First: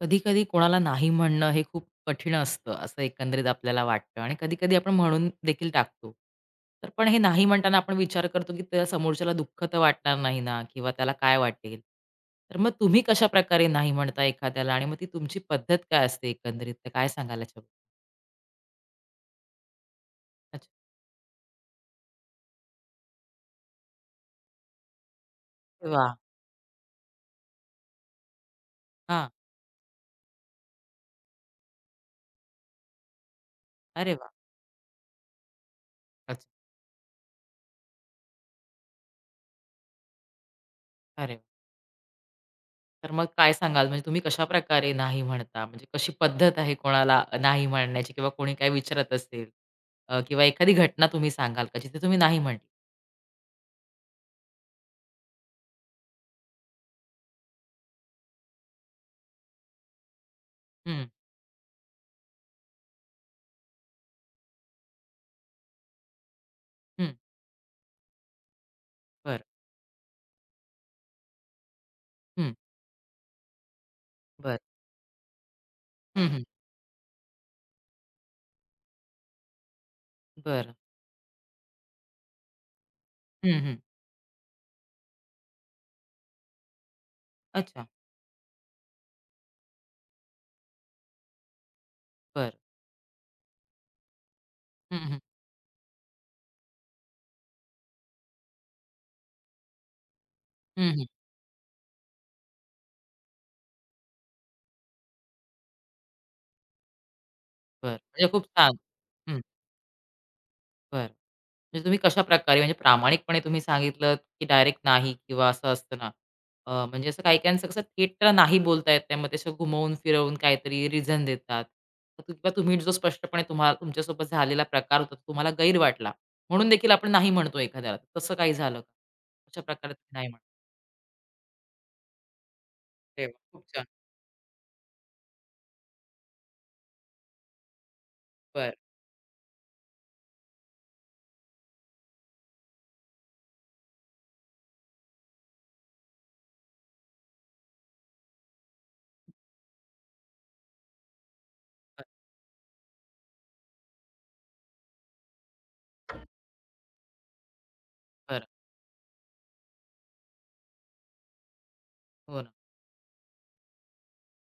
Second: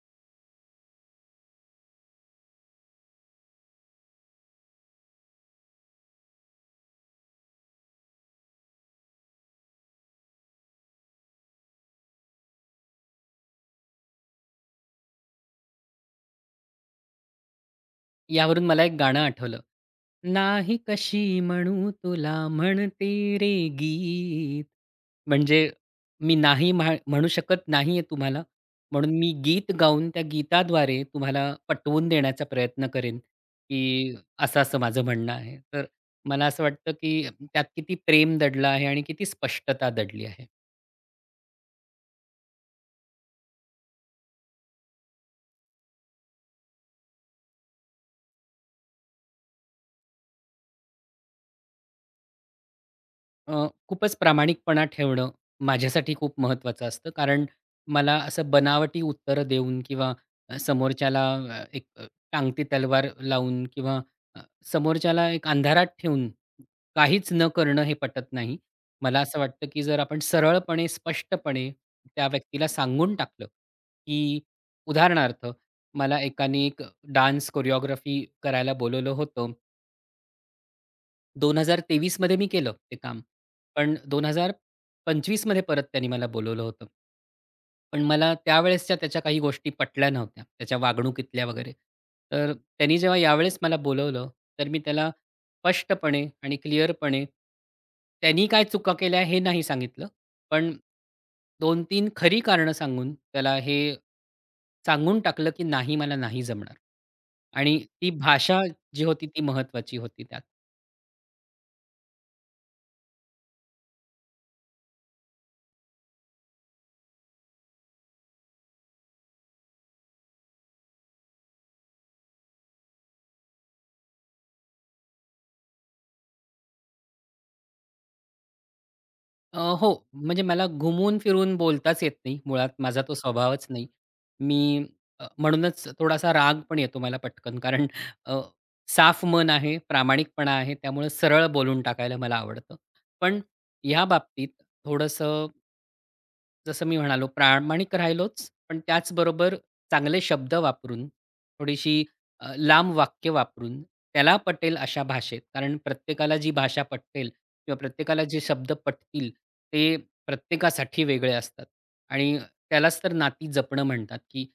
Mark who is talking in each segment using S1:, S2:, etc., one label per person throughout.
S1: कधी-कधी कोणाला नाही म्हणणं हे खूप कठीण असतं, असं एकंदरीत आपल्याला वाटतं आणि कधी-कधी आपण म्हणून देखील टाकतो. तर पण हे नाही म्हणताना आपण विचार करतो, की त्या समोरच्याला दुःख तर वाटणार नाही ना किंवा त्याला काय वाटेल? तर मग तुम्ही कशाप्रकारे नाही म्हणता एखाद्याला आणि मग ती तुमची पद्धत काय असते एकंदरीत? तर काय सांगाल याच्याबद्दल?
S2: यावरून मला एक गाणं आठवलं.
S1: अच्छा.
S2: नाही कशी म्हणू तुला म्हणते रे गीत, म्हणजे
S1: वाह!
S2: मी नाही म्हणू शकत नाहीये तुम्हाला, म्हणून
S1: हां.
S2: मी गीत गाऊन त्या गीताद्वारे तुम्हाला पटवून देण्याचा प्रयत्न करेन,
S1: अरे
S2: की
S1: वाह!
S2: असं-असं माझं म्हणणं आहे. तर मला
S1: अच्छा.
S2: असं वाटतं, की त्यात किती प्रेम दडलं आहे आणि किती स्पष्टता दडली आहे.
S1: अरे वाह! तर मग काय सांगाल? म्हणजे तुम्ही कशाप्रकारे नाही म्हणता? म्हणजे कशी पद्धत आहे कोणाला नाही म्हणण्याची किंवा कोणी काय विचारत असेल, किंवा एखादी घटना तुम्ही सांगाल का जिथे तुम्ही नाही म्हटली?
S2: खूपच प्रामाणिकपणा ठेवणं माझ्यासाठी खूप महत्त्वाचं असतं. कारण मला असं बनावटी उत्तरं देऊन किंवा
S1: हं,
S2: समोरच्याला अ, एक अ, टांगती तलवार लावून किंवा अ, समोरच्याला एक अंधारात ठेवून
S1: हं.
S2: काहीच न करणं हे पटत नाही. मला असं
S1: बरं.
S2: वाटतं, की जर आपण सरळपणे, स्पष्टपणे त्या
S1: हं.
S2: व्यक्तीला सांगून टाकलं, की
S1: बरं.
S2: उदाहरणार्थ मला
S1: हं, हं.
S2: एकाने एक डान्स कोरिओग्राफी करायला बोलावलं होतं.
S1: बरं.
S2: 2023 मध्ये मी केलं ते काम.
S1: हं, हं.
S2: पण 2025 मध्ये परत त्यांनी मला बोलावलं होतं.
S1: अच्छा.
S2: पण मला त्यावेळेसच्या त्याच्या काही गोष्टी पटल्या नव्हत्या. त्याच्या वागणुकीतल्या वगैरे. तर
S1: बरं.
S2: त्यांनी जेव्हा यावेळेस मला बोलावलं, तर मी
S1: हं,
S2: त्याला
S1: हं.
S2: स्पष्टपणे आणि क्लिअरपणे त्यांनी काय चुका केल्या हे नाही सांगितलं. पण
S1: हं, हं.
S2: 2-3 खरी कारणं सांगून त्याला हे सांगून टाकलं, की नाही मला नाही जमणार. आणि
S1: बरं.
S2: ती
S1: म्हणजे खूप
S2: भाषा
S1: छान.
S2: जी होती ती महत्त्वाची होती.
S1: बरं. म्हणजे तुम्ही कशाप्रकारे, म्हणजे प्रामाणिकपणे तुम्ही सांगितलत, की डायरेक्ट नाही किंवा असं असतं ना, म्हणजे असं काही-काहींचं कसं थेट नाही बोलता येत नाही. मग ते असं घुमवून-फिरवून काहीतरी रिझन देतात. तर किंवा तुम्ही जो स्पष्टपणे तुम्हाला तुमच्यासोबत झालेला प्रकार होता, तो तुम्हाला गैर वाटला. म्हणून देखील आपण नाही म्हणतो एखाद्याला. तसं काही झालं का? अशा प्रकारे
S2: हो.
S1: तुम्ही नाही
S2: म्हणजे
S1: म्हणता.
S2: मला घुमून फिरून बोलताच येत नाही मुळात. माझा तो
S1: अरे वाह! खूप
S2: स्वभावच
S1: छान.
S2: नाही. मी म्हणूनच थोडासा राग पण येतो मला पटकन. कारण अ,
S1: बरं,
S2: साफ मन आहे, प्रामाणिकपणा आहे. त्यामुळे सरळ बोलून टाकायला मला आवडतं. पण ह्या बाबतीत थोडंसं जसं मी म्हणालो, प्रामाणिक राहिलोच, पण त्याचबरोबर चांगले शब्द वापरून, थोडीशी
S1: बरं,
S2: लांब वाक्य वापरून, त्याला पटेल अशा भाषेत. कारण प्रत्येकाला जी भाषा पटेल किंवा प्रत्येकाला जे
S1: बरं.
S2: शब्द पटतील, ते प्रत्येकासाठी वेगळे असतात. आणि
S1: हो ना.
S2: त्यालाच तर नाती जपणं म्हणतात, की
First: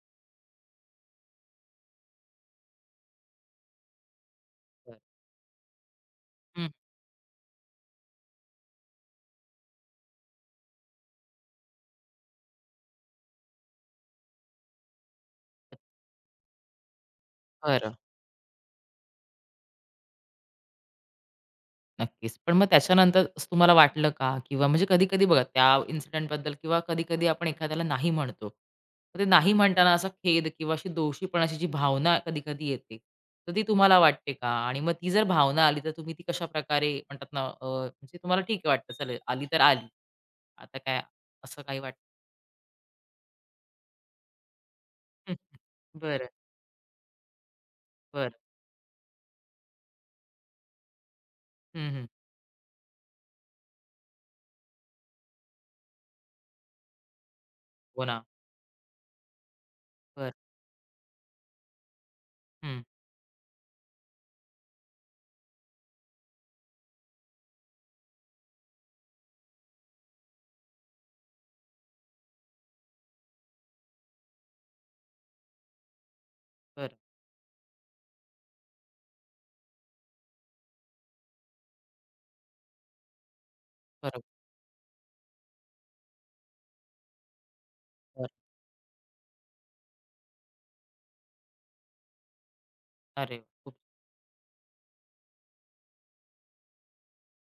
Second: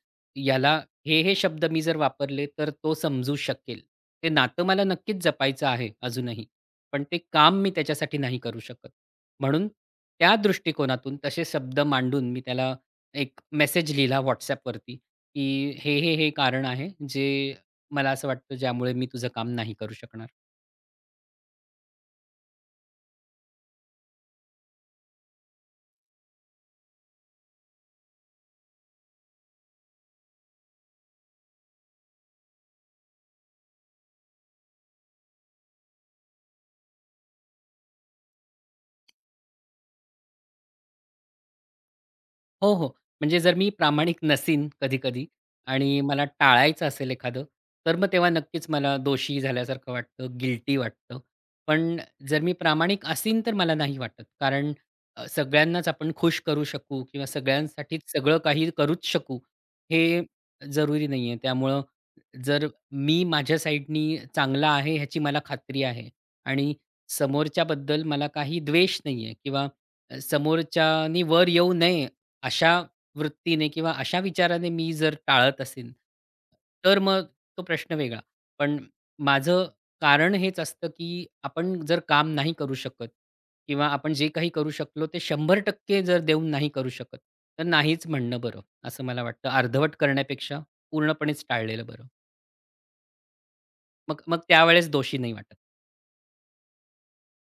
S2: याला हे शब्द मी जर वापरले, तर तो समजू शकेल. ते नातं मला
S1: बरं.
S2: नक्कीच जपायचं आहे अजूनही,
S1: हं.
S2: पण ते काम मी त्याच्यासाठी नाही करू शकत. म्हणून त्या दृष्टिकोनातून तसे शब्द मांडून मी त्याला एक मेसेज लिहिला WhatsAppवरती, की हे कारण आहे जे
S1: बरं.
S2: मला असं वाटतं ज्यामुळे मी तुझं काम नाही करू शकणार.
S1: नक्कीच. पण मग त्याच्यानंतर असं तुम्हाला वाटलं का? किंवा म्हणजे कधी-कधी बघा त्या इन्सिडेंटबद्दल, किंवा कधी-कधी आपण एखाद्याला नाही म्हणतो. तर ते नाही म्हणताना असा खेद किंवा अशी दोषीपणाची जी भावना कधी-कधी येते, तर ती तुम्हाला वाटते का? आणि मग ती जर भावना आली तर तुम्ही ती कशाप्रकारे म्हणतात ना, म्हणजे तुम्हाला ठीक आहे वाटतं चल आली तर आली. आता काय, असं काही वाटतं?
S2: हो, हो. म्हणजे जर मी प्रामाणिक नसीन कधी-कधी आणि मला
S1: बरं,
S2: टाळायचं असेल एखादं, तर मग तेव्हा
S1: बरं.
S2: नक्कीच मला दोषी झाल्यासारखं वाटतं, गिल्टी वाटतं.
S1: हं,
S2: पण
S1: हं.
S2: जर मी प्रामाणिक असीन तर मला नाही वाटत. कारण सगळ्यांनाच आपण खुश करू शकू किंवा सगळ्यांसाठीच
S1: हो ना.
S2: सगळं काही करूच शकू, हे
S1: बरं.
S2: जरुरी नाहीये. त्यामुळं जर
S1: हं.
S2: मी माझ्या साईडनी चांगला आहे ह्याची मला खात्री आहे आणि समोरच्याबद्दल मला काही द्वेष नाही आहे किंवा समोरच्यानी वर येऊ नये अशा वृत्तीने किंवा अशा विचाराने मी जर टाळत असेन,
S1: बरं.
S2: तर मग तो प्रश्न वेगळा. पण माझं कारण हेच असतं, की आपण जर काम नाही करू शकत किंवा आपण जे
S1: बरोबर.
S2: काही करू शकलो ते 100% जर देऊन नाही करू शकत, तर नाहीच
S1: बरं.
S2: म्हणणं बरं, असं मला वाटतं. अर्धवट करण्यापेक्षा पूर्णपणेच टाळलेलं बरं.
S1: अरे वाह!
S2: मग मग त्यावेळेस दोषी नाही वाटत.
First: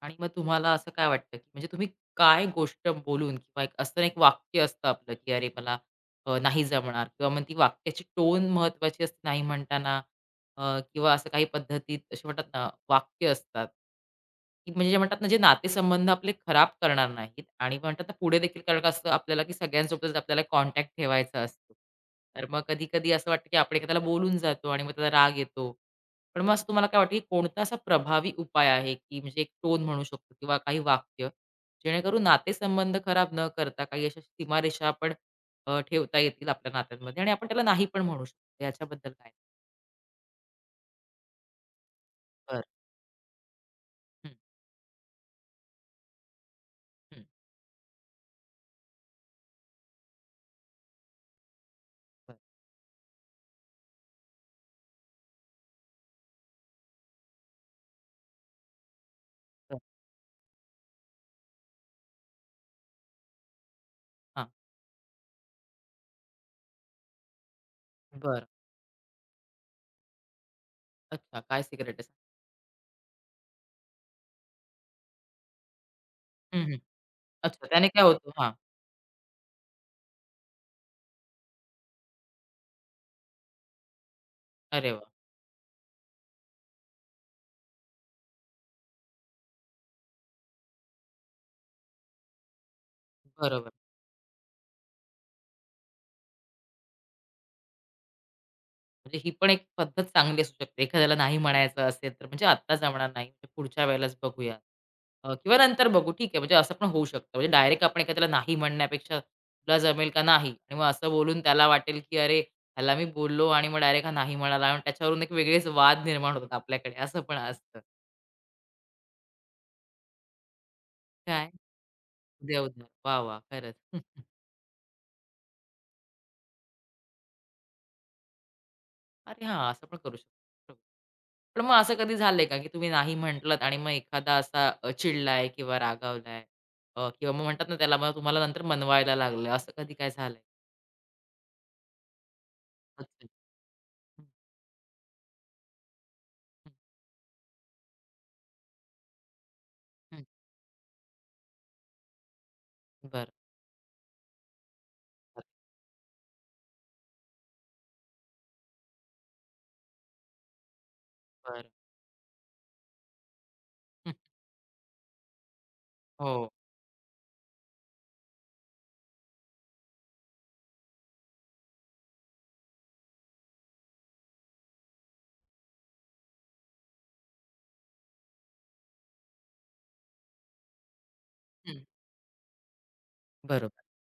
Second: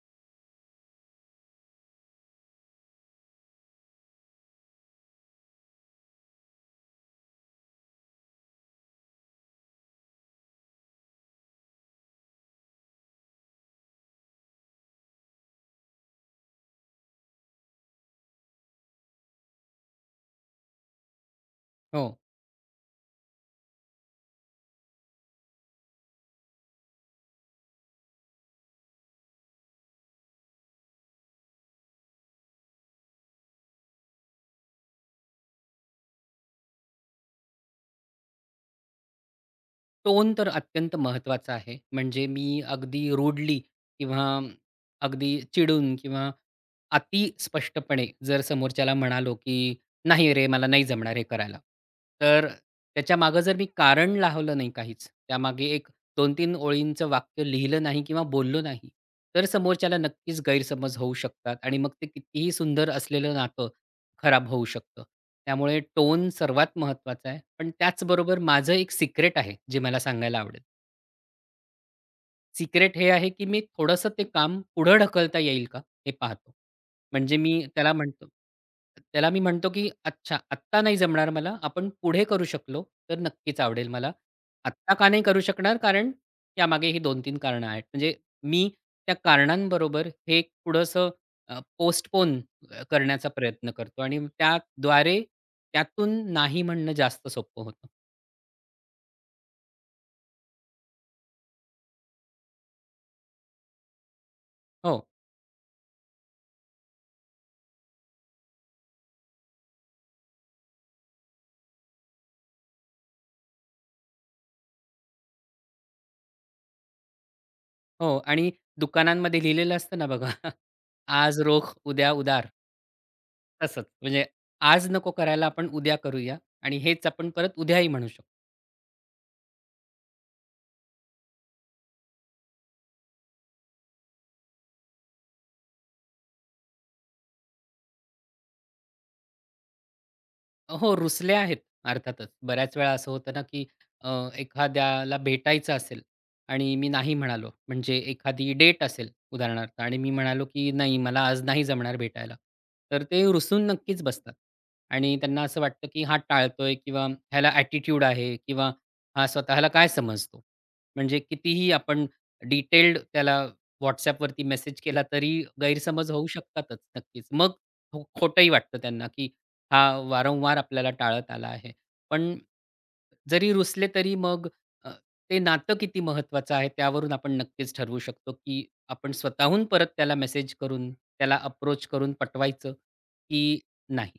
S1: आणि मग तुम्हाला असं काय वाटतं, की म्हणजे तुम्ही काय गोष्ट बोलून किंवा एक असतं ना, एक वाक्य असतं आपलं, की "अरे मला नाही जमणार" किंवा मग ती वाक्याची टोन महत्त्वाची असते नाही म्हणताना, किंवा असं काही पद्धतीत असे म्हणतात ना, वाक्य असतात, की म्हणजे जे म्हणतात ना, जे नातेसंबंध आपले खराब करणार नाहीत आणि म्हणतात ना, पुढे देखील कारण का असतं आपल्याला, की सगळ्यांसोबतच आपल्याला कॉन्टॅक्ट ठेवायचा असतो.
S2: हो.
S1: तर मग कधी-कधी असं वाटतं, की आपण एखाद्याला बोलून जातो आणि मग त्याचा राग येतो. पण मग असं तुम्हाला काय वाटतं, की कोणता असा प्रभावी उपाय आहे, की म्हणजे एक टोन म्हणू शकतो किंवा काही वाक्य, जेणेकरून नातेसंबंध खराब न करता काही अशा सीमारेषा आपण ठेवता येतील आपल्या नात्यांमध्ये आणि आपण त्याला नाही पण म्हणू शकतो. याच्याबद्दल काय?
S2: टोन तर अत्यंत महत्त्वाचा आहे. म्हणजे मी
S1: बरं.
S2: अगदी रूडली किंवा
S1: हं,
S2: अगदी चिडून किंवा अति
S1: हं.
S2: स्पष्टपणे जर समोरच्याला म्हणालो, की "नाही रे, मला नाही जमणार हे करायला."
S1: बरं,
S2: तर त्याच्यामागे जर मी कारण लावलं नाही काहीच, त्यामागे एक 2-3 ओळींचं वाक्य लिहिलं नाही किंवा बोललो नाही, तर
S1: बरं.
S2: समोरच्याला नक्कीच गैरसमज होऊ शकतात आणि मग ते कितीही सुंदर असलेलं नातं खराब
S1: हां.
S2: होऊ शकतं. त्यामुळे टोन सर्वात महत्त्वाचा आहे. पण त्याचबरोबर
S1: बरं.
S2: माझं एक सिक्रेट आहे, जे मला सांगायला आवडेल.
S1: अच्छा. काय सिक्रेट आहे?
S2: सिक्रेट हे आहे, की मी थोडंसं ते काम पुढं ढकलता येईल का, हे पाहतो.
S1: हं, हं.
S2: म्हणजे मी
S1: अच्छा, त्याने
S2: त्याला
S1: काय
S2: म्हणतो
S1: होतं? हां.
S2: त्याला मी म्हणतो, की "अच्छा, आत्ता नाही जमणार मला. आपण पुढे करू शकलो, तर नक्कीच आवडेल मला.
S1: अरे
S2: आत्ता
S1: वाह!
S2: का नाही करू शकणार? कारण यामागे ही 2-3 कारणं आहेत." म्हणजे मी त्या कारणांबरोबर हे थोडंसं पोस्टपोन करण्याचा
S1: बरोबर.
S2: प्रयत्न करतो आणि त्याद्वारे त्यातून नाही म्हणणं जास्त सोपं होतं.
S1: म्हणजे ही पण एक पद्धत चांगली असू शकते. एखाद्याला नाही म्हणायचं असेल तर म्हणजे आत्ता जमणार नाही, म्हणजे पुढच्या वेळेलाच बघूया.
S2: हो,
S1: किंवा नंतर बघू ठीक आहे. म्हणजे असं पण होऊ शकतं. म्हणजे डायरेक्ट आपण एखाद्याला नाही म्हणण्यापेक्षा तुला जमेल का नाही आणि मग असं बोलून त्याला वाटेल, की अरे ह्याला मी बोललो आणि मग डायरेक्ट हा नाही म्हणाला आणि त्याच्यावरून एक वेगळेच वाद निर्माण होतात, आपल्याकडे असं पण असतं.
S2: हो. आणि दुकानांमध्ये लिहिलेलं असतं ना बघा आज
S1: काय?
S2: रोख, उद्या उदार.
S1: देव, देव. वाह! वाह!
S2: तसंच.
S1: खरंच.
S2: म्हणजे आज नको करायला आपण उद्या करूया आणि हेच आपण परत उद्याही म्हणू शकतो.
S1: अरे हां, असं पण करू शकतो. पण मग असं कधी झालंय का, की तुम्ही नाही म्हटलात आणि मग एखादा असा चिडलाय किंवा रागावलाय, किंवा मग म्हणतात ना त्याला, मग तुम्हाला नंतर मनवायला लागलं, असं कधी काय झालंय?
S2: हो, रुसले आहेत अर्थातच. बऱ्याच वेळा असं
S1: अच्छा.
S2: होतं ना, की अ,
S1: हं,
S2: एखाद्याला भेटायचं असेल
S1: हं,
S2: आणि मी नाही म्हणालो. म्हणजे एखादी डेट असेल उदाहरणार्थ आणि मी
S1: हं.
S2: म्हणालो, की "नाही, मला आज नाही जमणार भेटायला." तर ते
S1: बरं,
S2: रुसून नक्कीच बसतात आणि त्यांना
S1: बरं.
S2: असं वाटतं, की हा टाळतोय किंवा ह्याला ॲटिट्यूड आहे किंवा हा स्वतःला काय समजतो. म्हणजे
S1: बरं.
S2: कितीही आपण डिटेल्ड त्याला
S1: हं,
S2: WhatsAppवरती मेसेज केला तरी गैरसमज होऊ
S1: हो.
S2: शकतातच नक्कीच. मग खोटंही वाटतं त्यांना, की हा वारंवार आपल्याला टाळत आला आहे. पण जरी रुसले तरी मग अ, ते नातं किती महत्त्वाचं आहे त्यावरून आपण नक्कीच ठरवू शकतो, की आपण स्वतःहून परत त्याला मेसेज करून, त्याला
S1: हं.
S2: अप्रोच करून पटवायचं की
S1: बरोबर.
S2: नाही?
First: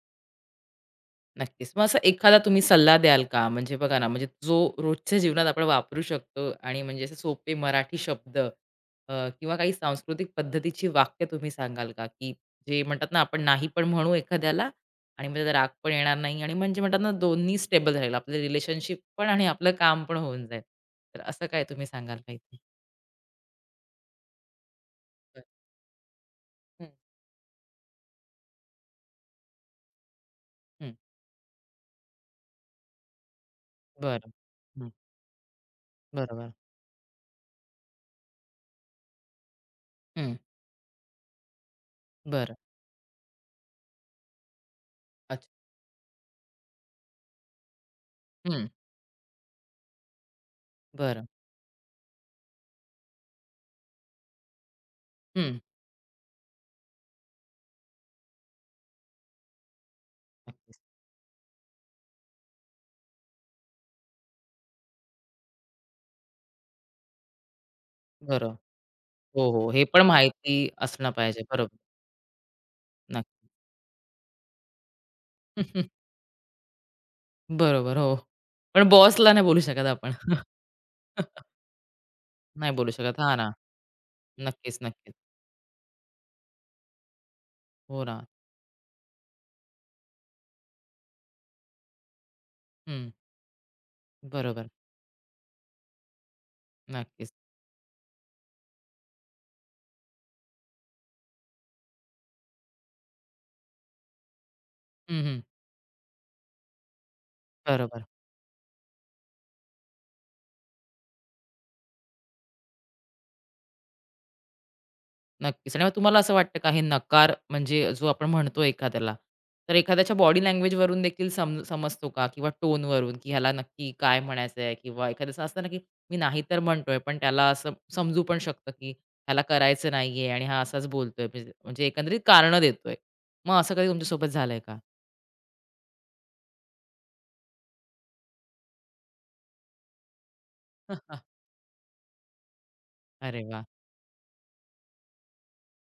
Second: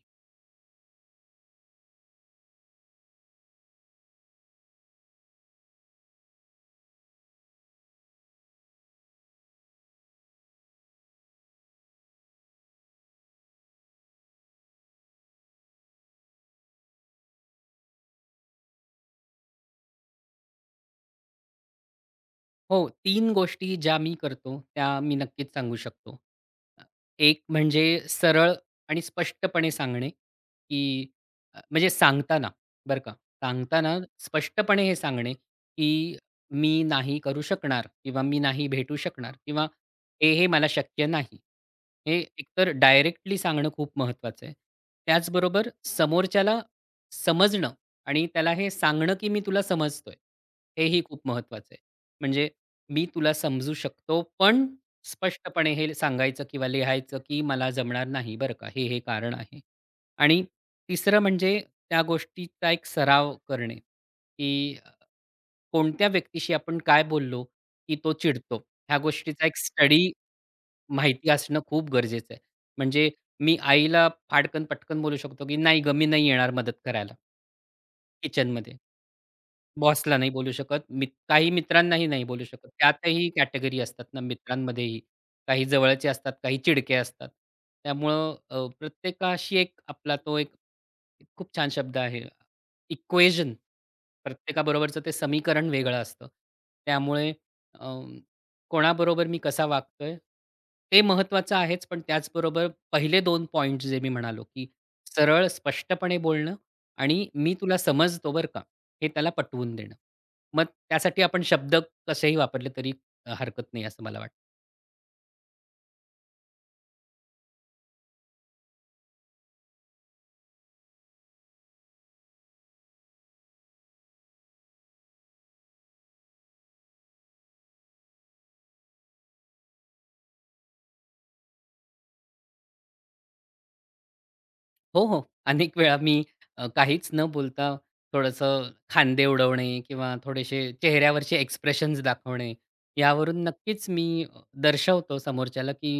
S1: नक्कीच. मग असा एखादा तुम्ही सल्ला द्याल का? म्हणजे बघा ना, म्हणजे जो रोजच्या जीवनात आपण वापरू शकतो आणि म्हणजे असे सोपे मराठी शब्द, किंवा काही सांस्कृतिक पद्धतीची वाक्य तुम्ही सांगाल का? की जे म्हणतात ना, आपण नाही पण म्हणू एखाद्याला आणि मग त्याचा राग पण येणार नाही आणि म्हणजे म्हणतात ना, दोन्ही स्टेबल राहील. आपलं रिलेशनशिप पण आणि आपलं काम पण होऊन जाईल. तर असं काय तुम्ही सांगाल का इथे?
S2: हो, 3 गोष्टी ज्या मी करतो, त्या मी
S1: बरं.
S2: नक्कीच सांगू शकतो. अ,
S1: हं,
S2: एक म्हणजे सरळ आणि स्पष्टपणे सांगणे, की
S1: हं.
S2: अ, म्हणजे सांगताना बरं का, सांगताना
S1: बरं.
S2: स्पष्टपणे
S1: हं.
S2: हे सांगणे, की
S1: बरोबर.
S2: "मी नाही करू शकणार" किंवा "मी नाही भेटू शकणार" किंवा "हे,
S1: हं.
S2: हे मला शक्य नाही." हे
S1: बरं.
S2: एकतर डायरेक्टली सांगणं खूप महत्त्वाचं आहे.
S1: अच्छा.
S2: त्याचबरोबर समोरच्याला समजणं आणि त्याला
S1: हं.
S2: हे सांगणं, की "मी तुला समजतोय." हेही खूप
S1: बरं.
S2: महत्त्वाचं आहे. म्हणजे मी तुला समजू शकतो, पण
S1: हं.
S2: स्पष्टपणे हे सांगायचं किंवा लिहायचं, की मला जमणार नाही बरं का, हे कारण आहे. आणि
S1: नक्कीच.
S2: तिसरं म्हणजे त्या गोष्टीचा एक सराव करणे, की कोणत्या व्यक्तीशी आपण काय बोललो, की तो
S1: बरं.
S2: चिडतो. ह्या गोष्टीचा
S1: हो,
S2: एक
S1: हो. हे पण
S2: स्टडी
S1: माहिती असणं
S2: माहिती
S1: पाहिजे.
S2: असणं
S1: बरोबर.
S2: खूप गरजेचं आहे. म्हणजे मी आईला फाडकन पटकन बोलू शकतो, की "नाही
S1: नक्की.
S2: गं, मी नाही येणार मदत करायला
S1: बरोबर, हो.
S2: किचनमध्ये."
S1: पण बॉसला नाही बोलू शकत आपण.
S2: बॉसला नाही बोलू शकत. मित काही मित्रांनाही नाही बोलू शकत.
S1: नाही बोलू शकत.
S2: त्यातही
S1: हां ना.
S2: कॅटेगरी असतात ना
S1: नक्कीच,
S2: मित्रांमध्येही.
S1: नक्कीच.
S2: काही जवळचे असतात, काही चिडके असतात.
S1: हो ना.
S2: त्यामुळं प्रत्येकाशी एक आपला तो एक खूप छान शब्द आहे.
S1: हं.
S2: इक्वेशन
S1: बरोबर.
S2: प्रत्येकाबरोबरचं ते समीकरण वेगळं असतं.
S1: नक्कीच.
S2: त्यामुळे अ, कोणाबरोबर मी कसा वागतोय, ते महत्त्वाचं आहेच. पण त्याचबरोबर पहिले दोन पॉइंट जे मी म्हणालो, की
S1: हं, हं.
S2: सरळ स्पष्टपणे बोलणं आणि "मी तुला
S1: बरोबर.
S2: समजतो बरं का" हे त्याला पटवून देणं. मग त्यासाठी आपण शब्द कसेही वापरले तरी हरकत नाही असं मला वाटतं.
S1: नक्कीच. आणि मग तुम्हाला असं वाटतं का, हे नकार म्हणजे जो आपण म्हणतो एखाद्याला, तर एखाद्याच्या बॉडी लँग्वेजवरून देखील समजतो का? किंवा टोनवरून, की ह्याला नक्की काय म्हणायचं आहे? किंवा एखाद्याचं असतं ना, की मी नाही तर म्हणतोय, पण त्याला असं समजू पण शकतं, की ह्याला करायचं नाहीये आणि हा असाच बोलतोय. म्हणजे म्हणजे एकंदरीत कारणं देतोय. मग असं कधी तुमच्यासोबत झालंय का?
S2: हो, हो. अनेक वेळा मी काहीच न बोलता थोडंसं खांदे उडवणे किंवा थोडेसे चेहऱ्यावरचे एक्सप्रेशन्स दाखवणे,
S1: अरे
S2: यावरून
S1: वाह!
S2: नक्कीच मी दर्शवतो समोरच्याला, की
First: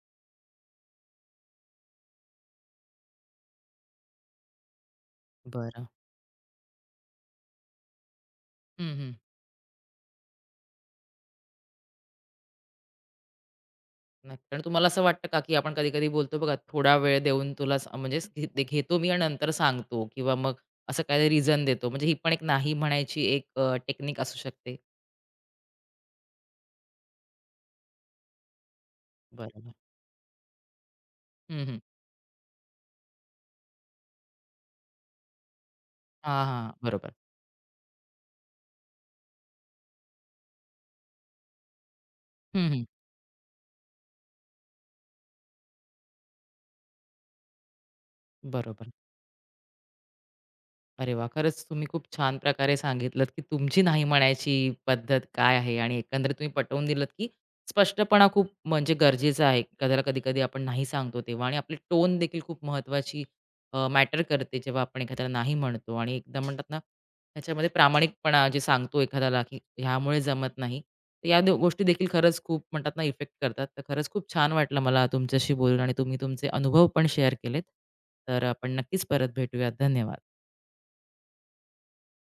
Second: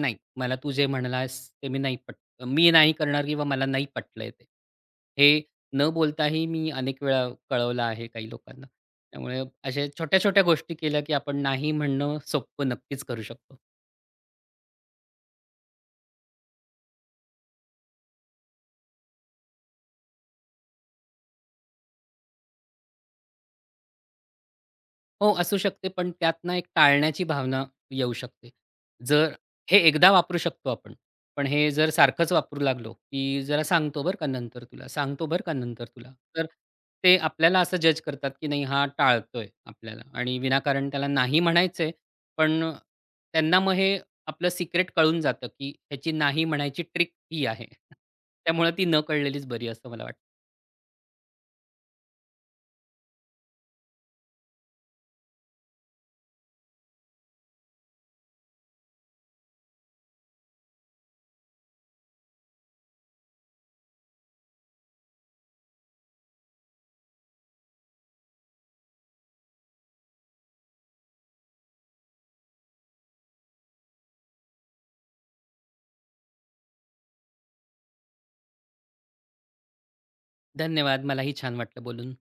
S2: नाही, मला तू जे म्हणालास ते मी नाही करणार किंवा मला नाही पटलंय ते. हे
S1: बरं.
S2: न बोलताही मी अनेक वेळा कळवलं आहे काही लोकांना.
S1: हं, हं.
S2: त्यामुळे अशा छोट्या-छोट्या गोष्टी केल्या, की आपण नाही म्हणणं सोपं नक्कीच करू शकतो.
S1: नक्की. पण तुम्हाला असं वाटतं का, की आपण कधी-कधी बोलतो बघा, थोडा वेळ देऊन तुला घे, ते घेतो मी आणि नंतर सांगतो किंवा मग असं काही रिझन देतो. म्हणजे ही पण एक नाही म्हणायची टेक्निक असू शकते.
S2: हो, असू शकते, पण त्यातनं एक टाळण्याची भावना येऊ शकते. जर
S1: बरोबर.
S2: हे एकदा वापरू शकतो आपण, पण
S1: हं,
S2: हे
S1: हं.
S2: जर सारखंच वापरू लागलो, की "जरा सांगतो बरं का नंतर तुला, सांगतो बरं का नंतर तुला."
S1: हां,
S2: तर
S1: हां. बरोबर.
S2: ते आपल्याला असं जज करतात, की नाही हा टाळतोय आपल्याला आणि विनाकारण त्याला नाही म्हणायचंय, पण
S1: हं, हं.
S2: त्यांना मग हे आपलं सिक्रेट कळून जातं, की ह्याची नाही म्हणायची ट्रिक ही आहे. त्यामुळे ती
S1: बरोबर.
S2: न कळलेलीच बरी असं मला वाटतं.
S1: अरे वाह! खरंच तुम्ही खूप छान प्रकारे सांगितलत, की तुमची नाही म्हणायची पद्धत काय आहे आणि एकंदरीत तुम्ही पटवून दिलत, की स्पष्टपणा खूप म्हणजे गरजेचा आहे. एखाद्याला कधी-कधी आपण नाही सांगतो तेव्हा, आणि आपली टोन देखील खूप महत्त्वाची मॅटर करते जेव्हा आपण एखाद्याला नाही म्हणतो आणि एकदम म्हणतात ना, त्याच्यामध्ये प्रामाणिकपणा जे सांगतो एखाद्याला, की ह्यामुळे जमत नाही. तर या दो गोष्टी देखील खरंच खूप म्हणतात ना इफेक्ट करतात. तर खरंच खूप छान वाटलं मला तुमच्याशी बोलून आणि तुम्ही तुमचे अनुभव पण शेअर केलेत. तर आपण नक्कीच परत भेटूयात. धन्यवाद.
S2: धन्यवाद. मलाही छान वाटलं बोलून.